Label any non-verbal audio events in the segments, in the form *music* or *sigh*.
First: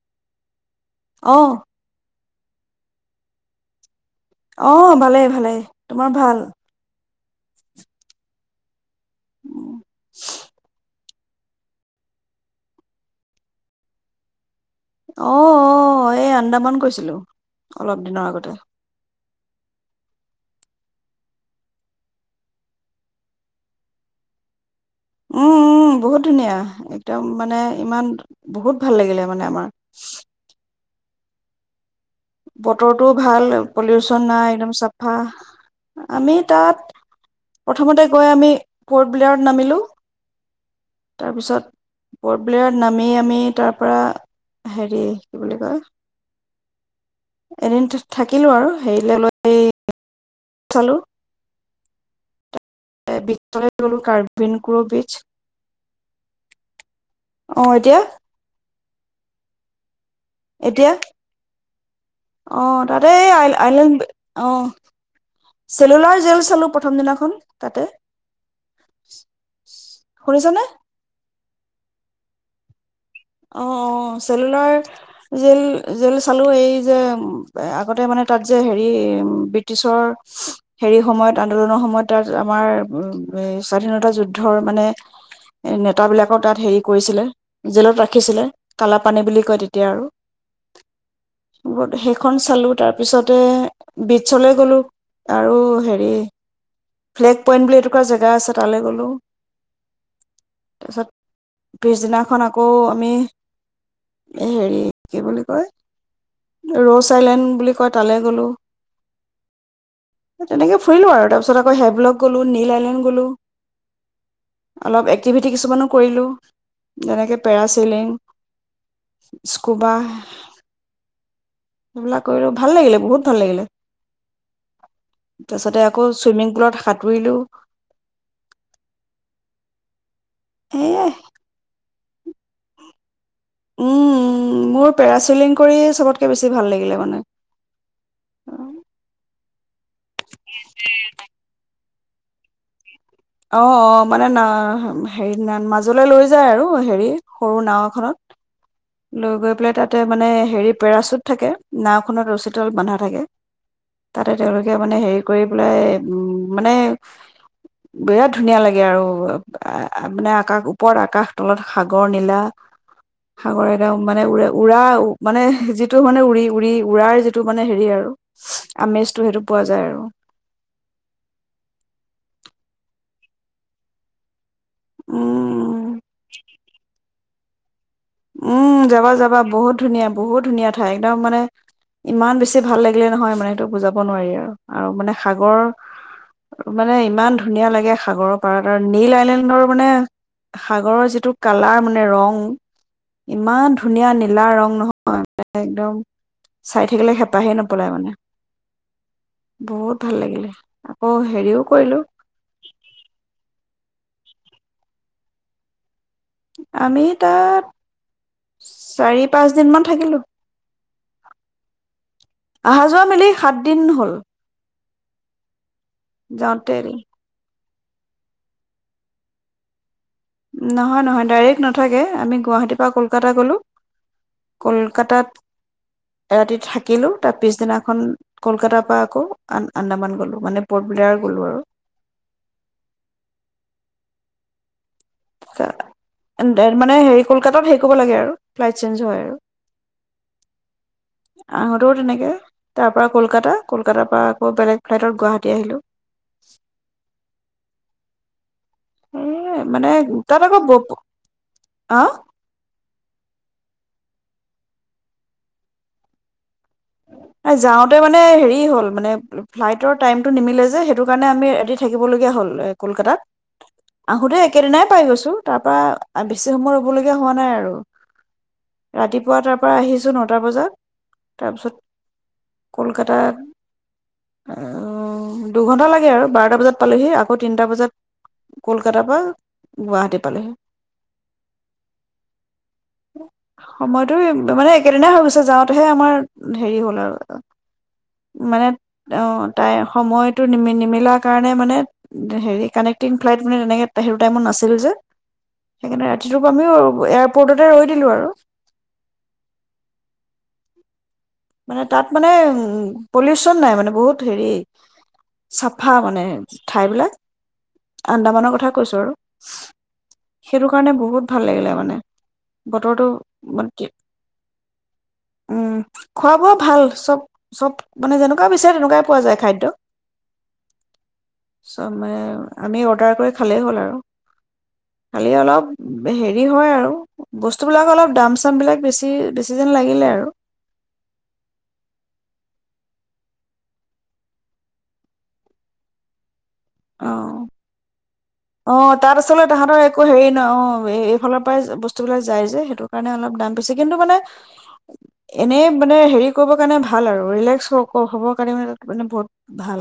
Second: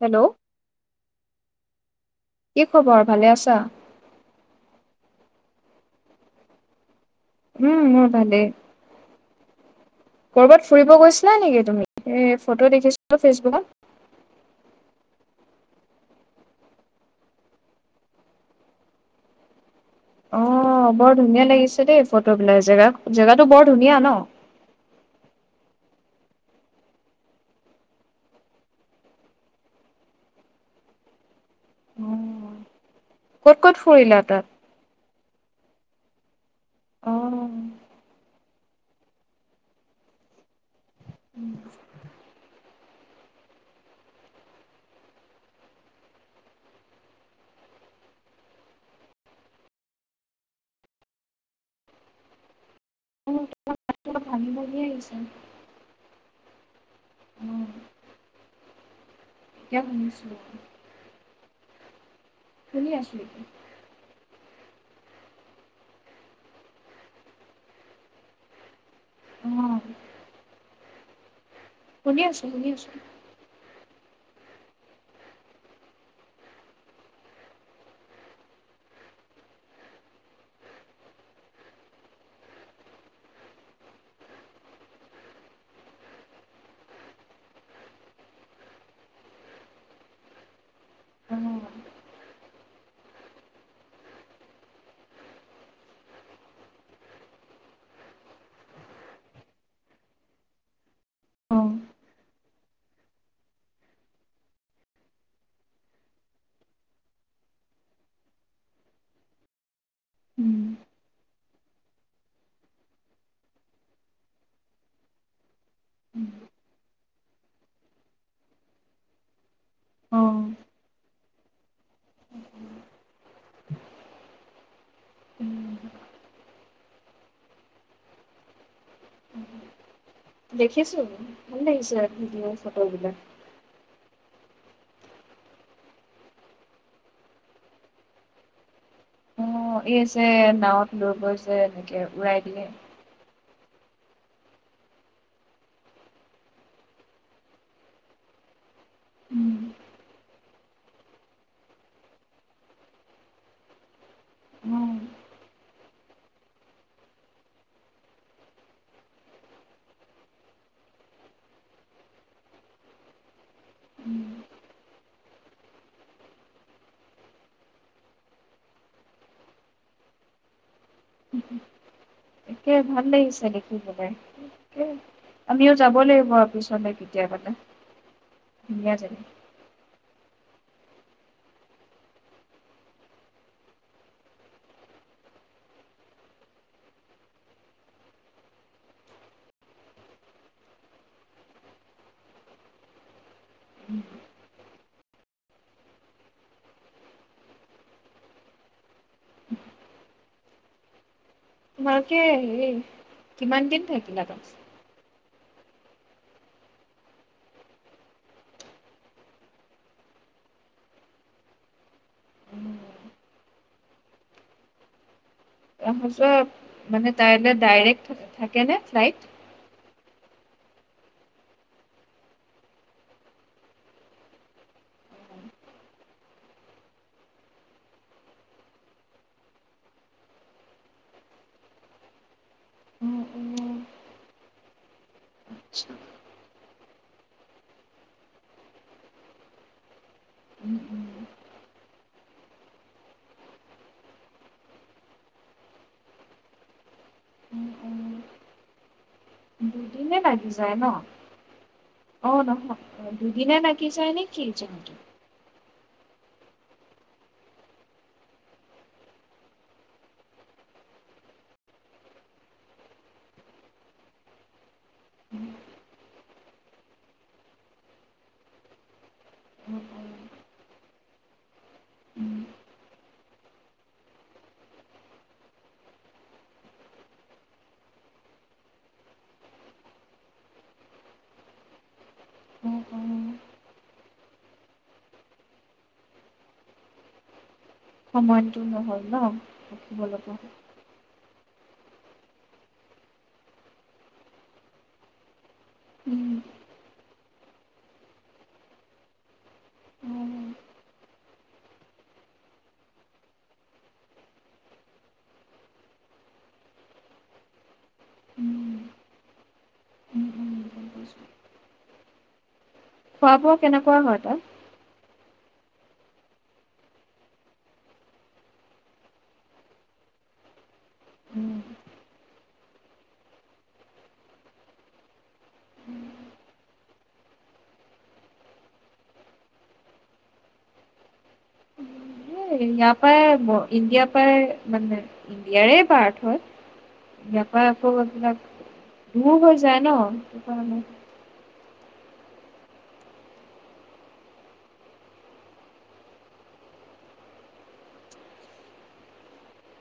Hello, অহ', কি খবৰ ভালে আছা? অহ', ভালেই- ভালেই তোমাৰ ভাল? উম', মোৰ ভালেই। কৰবাত ফুৰিব গৈছিল? নাই নেকি তুমি এই ফটো দেখিছিলো ফেচবুকত। অহ', - অহ', এই আন্দামান গৈছিলো অলপ দিনৰ আগতে। অহ', বৰ ধুনীয়া লাগিছে দেই ফটোবিলাই। জেগা জেগটো বৰ ধুনীয়া ন? উম', - উম', বহুত ধুনীয়া একদম মানে ইমান বহুত ভাল লাগিলে মানে আমাৰ। বতৰটোও ভাল ক'ত ক'ত ফুৰিলা পলিউচন তাত? নাই একদম চব বাহ', আমি তাত। অ, প্ৰথমতে গৈ আমি। কৰ্ট ব্লেয়ৰ্ড নামিলো। তাৰপিছত বৰব্লেয়াৰ। নামি আমি তাৰ পৰা হেৰি কি বুলি কয় এদিন থাকিলো আৰু হেৰিলৈ লৈ *unintelligible* চালো। বিদালয় *unintelligible* হল কিবা ভাঙি ভাঙি কাৰ্বনকুৰ বীচ। আহিছে। অ অহ', এতিয়া। *unintelligible* এতিয়া অ', শুনি আছো তাতেই এতিয়া। আই-আইলেণ্ড অ, চেলুলাৰ জেল চালো প্ৰথম দিনাখন তাতে। শুনিছানে অ'। শুনি আছো, শুনি আছো। অ', অ', চেলুলাৰ জেল-জেল চালো এই যে আগতে মানে তাত যে হেৰি ব্ৰিটিছৰ হেৰি সময়ত আন্দোলনৰ সময়ত তাত আমাৰ স্বাধীনতা যুদ্ধৰ মানে নেতাবিলাকৰ তাত হেৰি কৰিছিলে জেলত ৰাখ খিছিলে কালাপানি বুলি কয় তেতিয়া আৰু অ সেইখন চালো, তাৰ পিছত অ। আমি হেৰি কি বুলি কয়? ৰ'ছ আইলেণ্ড বুলি কয় তালৈ গ'লো। উম, তেনেকে ফুৰিলো আৰু তাৰপিছত আ হেব্লগ গলো, নীল আইলেণ্ড গলো, অলপ এক্তিভিতি কিছুমান ও কৰিলো। উম, যেনেকে পেৰাচিন- তিলিং স্কোবা অ, সেইবিলাক কৰিলো ভাল লাগিলে বহুত। ভাল লাগিলে। উম, তাৰপাছতে আকৌ ছুইমিং পুলত সাঁতুৰিলো। দেখিছো সেয়াই ভাল লাগিছে আৰু। ভিডিঅ ফটোবিলাক উম, মোৰ পেৰাছিলিলিং কৰিয়ে চবতকৈ বেছি ভাল লাগিলে মানে। আছে নাৱত লৈ গৈছে উৰাই দিয়ে অ', অ', মানে না-হেৰি মাজলৈ লৈ যায় আৰু হেৰি সৰু নাও এখনত। লৈ গৈ পেলাই তাতে মানে হেৰি পেৰাচুট থাকে নাওখনত ৰচীতলত বন্ধা থাকে তাতে তেওঁলোকে মানে অ', হেৰি কৰি পেলাই মানে বিৰাট ধুনীয়া লাগে আৰু মানে আকাশ ওপৰত আকাশ তলত সাগৰ নীলা। সাগৰ একদম মানে উম, উ-উৰা মানে যিটো মানে উৰি-উৰি উৰাৰ যিটো মানে হেৰি আৰু আমেজটো সেইটো পোৱা যায় আৰু। তাকে ভাল লাগিছে দেখি পেলাই। আমিও উম যাব লাগিব আৰু পিছলৈকে দে পান উম, যাবা-যাবা বহুত ধুনীয়া বহুত ধুনীয়া কথা একদম মানে ইমান বেছি ভাল লাগিলে নহয় মানে সেইটো বুজাব নোৱাৰি আৰু। আৰু মানে সাগৰৰ মানে ইমান ধুনীয়া লাগে সাগৰৰ পাৰত আৰু নীল আইলেণ্ডৰ মানে সাগৰৰ যিটো কালাৰ মানে ৰং, ইমান ধুনীয়া নীলা ৰং নহয় একদম চাই থাকিলে হেঁপাহে নপলায় মানে। বহুত ভাল লাগিলে। আকৌ হেৰিও কৰিলো তোমালোকে হে কিমান দিন থাক *unintelligible* আমি তাত চাৰি-পাঁচ দিন মান থাকিলো। অহা যোৱা মিলি সাত দিন হল। আহা-যোৱা যাওঁতে মানে তাইলে ডাইৰেক্ট থাকে নে ফ্লাইট? নহয় নহয় ডাইৰেক্ট নাথাকে আমি গুৱাহাটীৰ পৰা কলকাতা গলো কলকাতাত ৰাতি থাকিলো তাৰ পিছদিনাখন কলকাতাৰ পৰা আকৌ আন্দা আন্দামান গলো মানে পৰ্ট ব্লেয়াৰ গলো আৰু অ', অ', আচ্ছা, মানে হেৰি কলকাতাত হেই কৰি'ব লাগে আৰু ফ্লাইট চছেঞ্জ হয় আৰু উম, উম, আহোঁতেও তেনেকে তাৰ পৰা কলকাতা কলকাতাৰ পৰা আকৌ বেলেগ ফ্লাইটত গুৱাহাটী আহিলো উম, উম। উম লাগি যায় ন অ নহ অ দুদিনে লা কিছুমানে কি ত এ যাওঁতে মানে হেৰি হ'ল মানে ফ্লাইটৰ টাইমটো নিমিলে যে সেইটো কাৰণে আমি ৰাতি থাকিবলগীয়া হ'ল কলকাতাত আহোঁতে একেদিনাই পাই গৈছো উম, তাৰ পৰা বেছি সময় ৰ'বলগীয়া হোৱা নাই আৰু ৰাতিপুৱা তাৰ পৰা উম, উম, আহিছো নটা বজাত তাৰপিছত উম। কলকাতাত অঅহহ দুঘন্টা লাগে আৰু বাৰটা বজাত পালোহি আকৌ তিনটা বজাত কলকাতাৰ পৰা গুৱাহাটী পালোহি অ অ সময়টো মানে একেদিনাই হৈ গৈছে যাওঁতেহে আমাৰ হেৰি হ'ল আৰু সময়টো মানে নহ'ল ন অ তাই ৰখিব লগা সময়তটো হ'ল। নিমি নিমিলাক কাৰণে মানে হেৰি কানেক্টিং ফ্লাইট মানে তেনেকে সেইটো টাইমত নাছিলে যে সেইকাৰণে উম ৰাতিটোৰোক আমিও এয়াৰপৰ্টতে ৰৈ দিলো আও অ মানে তাত মানে পলিউচন নাই মানে বহুত হেৰি চাফা মানে ঠাইবিলাক আন্দামানৰ উম কথা কৈছো আৰু উম উম সেইটো গম কাৰণে বহুত পাইছোঁ ভাল লাগিলে মানে খোৱা বোৱা বতৰটো কেনেকুৱা হয় তাত উম খোৱা বোৱা ভাল চব চব মানে যেনেকুৱা বিচাৰে তেনেকুৱাই পোৱা যায় খাদ্য উম চব মানে আমি অৰ্ডাৰ কৰি খালেই হ'ল আৰু খালি অলপ হেৰি হয় আৰু বস্তুবিলাক অলপ দাম চামবিলাক বেছি বেছি যেন লাগিলে আৰু ইয়াৰ পৰাই ইণ্ডিয়াৰ পৰাই মানে ইণ্ডিয়াৰে পাৰট অ হয় ইয়াপা আকৌ আপোনাক অ তাত আচলতে তাহাঁতৰ একো হেৰি নহ অ এইফালত বস্তুবিলাক যাই যে সেইটো কাৰণে অলপ দাম বেচি কিন্তু মানে এনেই মানে হেৰি কৰিবৰ কাৰণে ভাল আৰু ৰিলেক্স হ'বৰ কাৰণে মানে বহুত ভাল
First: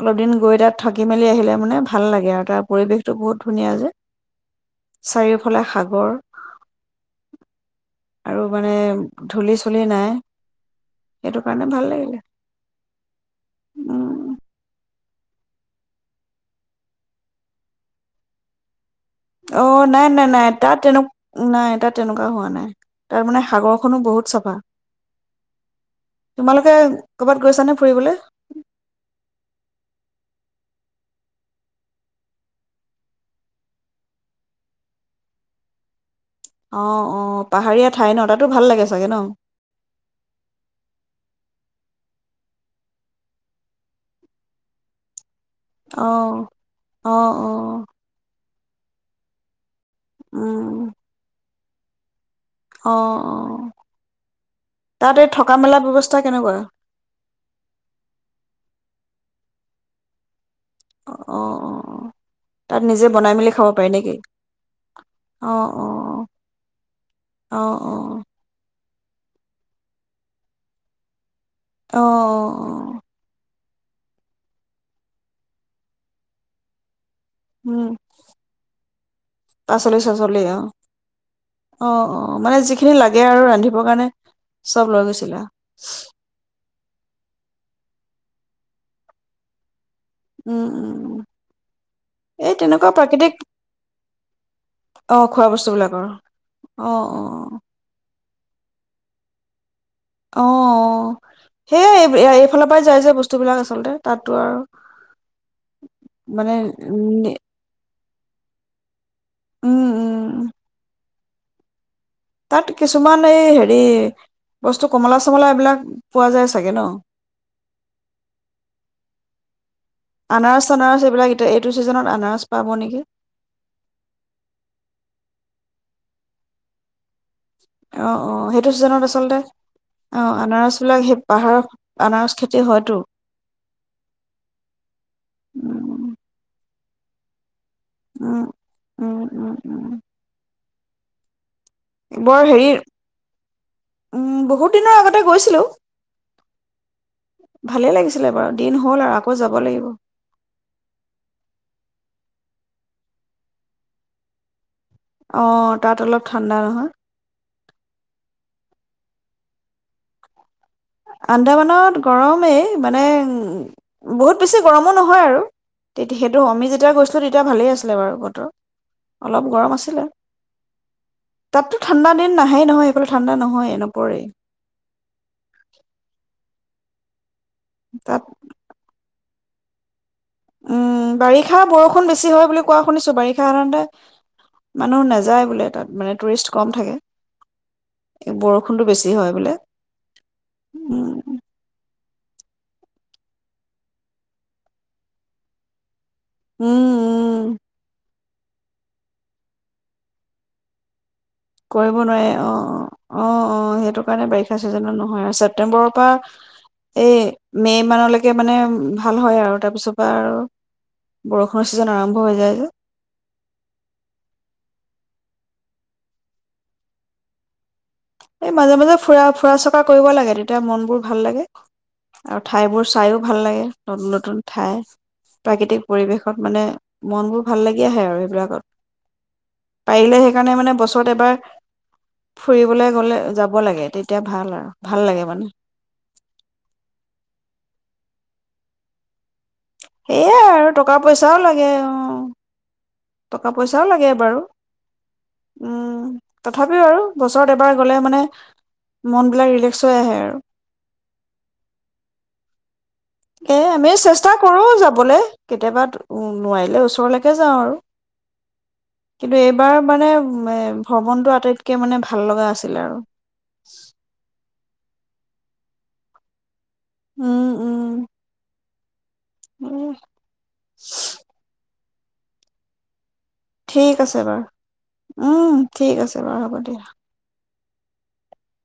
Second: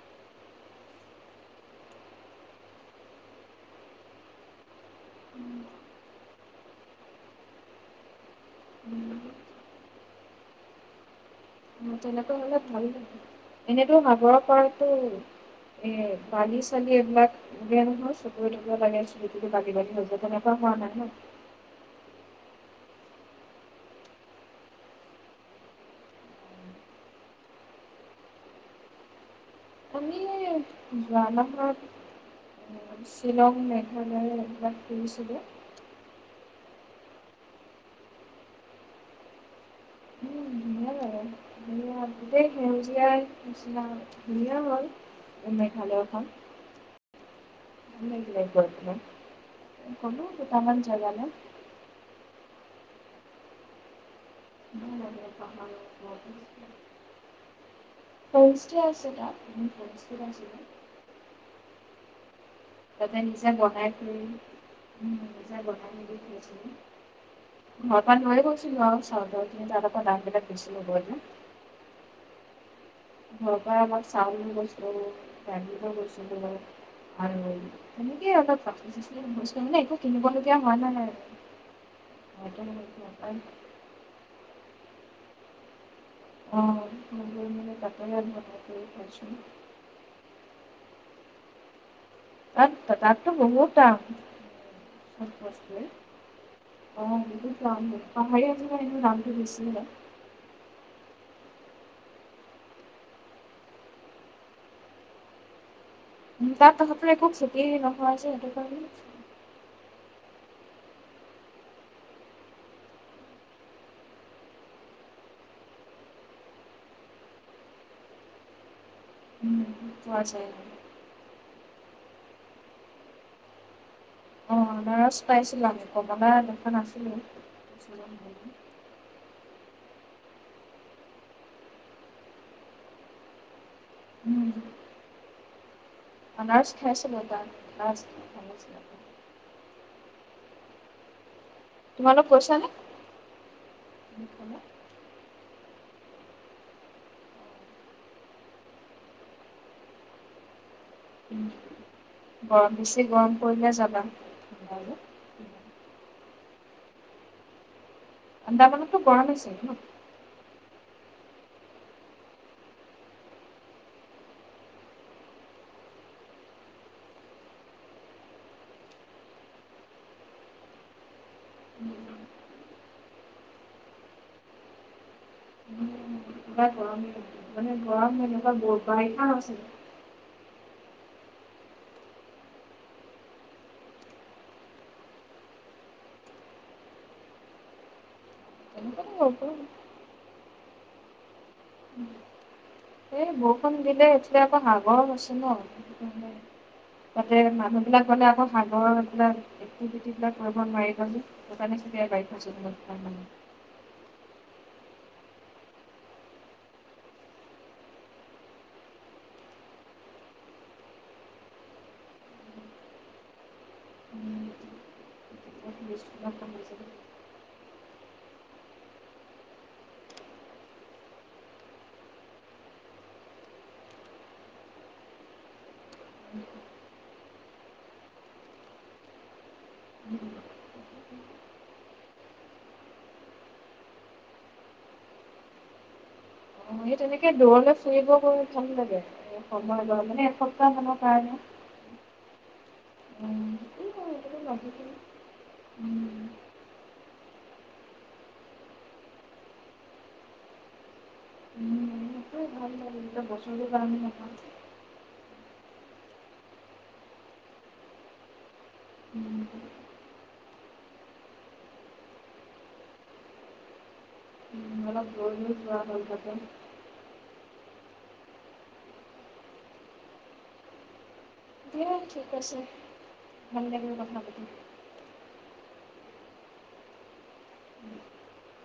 অলপ দিন গৈ তাত থাকি মেলি আহিলে মানে ভাল লাগে আৰু তাৰ পৰিৱেশটো বহুত ধুনীয়া যে চাৰিওফালে সাগৰ আৰু মানে উম, ধূলি চুলি নাই সেইটো কাৰণে ভাল লাগিলে তেনেকা হলে ভাল লাগে এনেতো উম সাগৰ পৰাতটো এ বালি চালি এইবিলাক নহয় নহয় চকুয়ে তকুয়ে লাগে চ অ নাই নাই নাই তাত তেনে নাই তাত তেনেকুৱা হোৱা নাই তাৰ মানে সাগৰখনো বহুত চাফা তোমালোকে কৰ'বাত গৈছানে ফুৰিবলৈ আমি যোৱা মাহত শ্বিলং মেঘালয় এবিলাক ফুৰিছোগে অ অ পাহাৰীয়া ঠাই ন তাতো ভাল লাগে চাগে ন উম ধুনীয়া লাগে হেই হয় গোটেই সেউজীয়া নিচিনা ধুনীয়া হয় অহ অহ অহ ক *unintelligible* গলো কেতামান উম জাগা লে অ অ তাত এই থকা মেলা ব্যৱস্থা কেনেকুৱা তেষ্টে আছে তাত ভঠছ ৰাজি *unintelligible* অহ অ অ তাত তাতে বনাই নিজে মেলি খাব পাৰি বনাই থ নেকি অ' নিজে অ' বনাই মেলি থৈছিলো অ' অ' ঘৰৰ পৰা অ' লৈ গৈছিলো আৰু খিনি তাত অক দাম বিলাক বেছি লয় লয় ন অ অ ঘৰৰ পৰা আমাক চাউল গৈছিলোঁ ফেমিলি গৈছিলোঁ আৰু উম তেনেকে অলপ চাফি চাি হৈছো নানে পাচলি একো চাচলি কিনিবলগীয়া অ' হোৱা অ', অ', নাই মানে আৰু যিখিনি লাগে স চচ অ মে তাপ আৰু পাইছো উম উম উম আা তাতটোো বহুত দাম অ চব খোৱা বস্তুৱে বস্তুবিলাকৰ অ অ পাহাৰীয়াত কাৰ নামটো বেছি হয় অ সেইয়াই এই এইফালৰ পৰাই যায় যে বস্তুবিলাক আচলতে তাতো আৰু মানে তাত খাতাই উম খুব ছটি আহ ন হয়জটো কাৰ উম উম তাত কিছুমান এই হেৰি বস্তু কমলা চমলা এইবিলাক পোৱা যায় চাগে ন উম, পোৱা যায় আনাৰস চানাৰস এইবিলাক এতিয়া এইটো জোজনত আনাৰচ পাব নেকি অ নাৰাজ পাইছিলো আমি কবা এনেখা নাছিলো অ অ সেইটো চিজনত আচলতে আহ আনাৰস বিলাক সেই পাহাৰৰ আনাৰস খেতি হয়তো উম উম। আম খেছিল বতা উম উম উম উম তোমালোক বৰ হেৰি উম গৈছানে বহুত দিনৰ আগতে গৈছিলো ভালেই লাগিছিলে বাৰু দিন হ'ল আৰু আকৌ যাব লাগিব উ গৰম বেছি গৰম পৰিলে জাবা অ তাত অলপ ঠাণ্ডা নহয় আন্দামানতো কৰা় নছিল ন আন্দামানত গৰমেই মানে বহুত বেছি গৰমো নহয় আৰু তে সেইটো আমি যেতিয়া গৈছিলোঁ তেতিয়া ভালেই আছিলে বাৰু বতৰ অলপ গৰম আছিলে তাততো ঠাণ্ডা দিন নাহেই নহয় সেইফালে ঠাণ্ডা নহয়েই নপৰেই তাত গৰমে মানে গৰম তাত এনেকুৱা বৰপাহি খ উ উম বাৰিষা বৰষুণ বেছি হয় বুলি কোৱা শুনিছো বাৰিষা সাধাৰণতে মানুহ নাযায় বোলে তাত মানে টুৰিষ্ট কম থাকে। বৰ বৰষুণটো বেছি তেনেকুৱাতে হয় বোলে। বৰষুণ উম। এই বৰষুণ দিলে এতিয়া আকৌ সাগৰ আছে ন। উম তাতে উম মানুহ বিলাক গলে সাগৰ এইবিলাক এক্টিভিটি বিলাক কৰিব নোৱাৰি যদি কৰিব নোৱাৰে অ অ অ অ সেইটো কাৰণে বাৰিষা চিজনত ন হয় ছেপ্টেম্বৰৰ পৰা এই মে' মানলৈকে মানে ভাল হয় আৰু তাৰপিছৰ পৰা আৰু বৰষুণৰ ছিজন আৰম্ভ হৈ যায় যে উম। *unintelligible* এই মাজে মাজে ফুৰা ফুৰা চকা কৰিব লাগে তেতিয়া মন বোৰ ভাল লাগে আৰু ঠাইবোৰ চাইও ভাল লাগে নতুন নতুন ঠাই প্ৰাকৃতিক পৰিৱেশত মানে মন বোৰ ভাল লাগি আহে আৰু সেইবিলাকত পাৰিলে সেইকাৰণে মানে বছৰত এবাৰ ফুৰিবলে বলে যাব লাগে তেতিয়া ভাল আৰু ভাল লাগে মানে অ সেই তেনেকে দূৰলৈ ফুৰিব গৈ যাম লাগে সময় ল মানে সেইয়াই এসপ্তাহ আৰু টকা মানৰ কাৰণে পইচাও লাগে অ টকা পইচাও লাগে ভাল বাৰু লাগে উম এতিয়া তথাপিও আৰু বছৰত এবাৰ গ'লে মানে মনবিলাক ৰিলেক্স হৈ আহে আৰু এ বছৰটোৰ আমি কাৰণে চেষ্টা নহয় কৰো যাবলে কেতিয়াবা নোৱাৰিলে ওচৰলৈকে যাওঁ আৰু কিন্তু এইবাৰ মানে মেম ভ্ৰমণটো আটাইতকে মানে ভাল লগা আছিল আৰু অলপ ৰৈ মেলি যোৱা হ'ল তাকে উম উম সেয়ে দিয়া ঠিক আছে ভাল লাগিল ঠিক কথা আছে পাতি বাৰু উম ঠিক আছে হ'ব দিয়া উম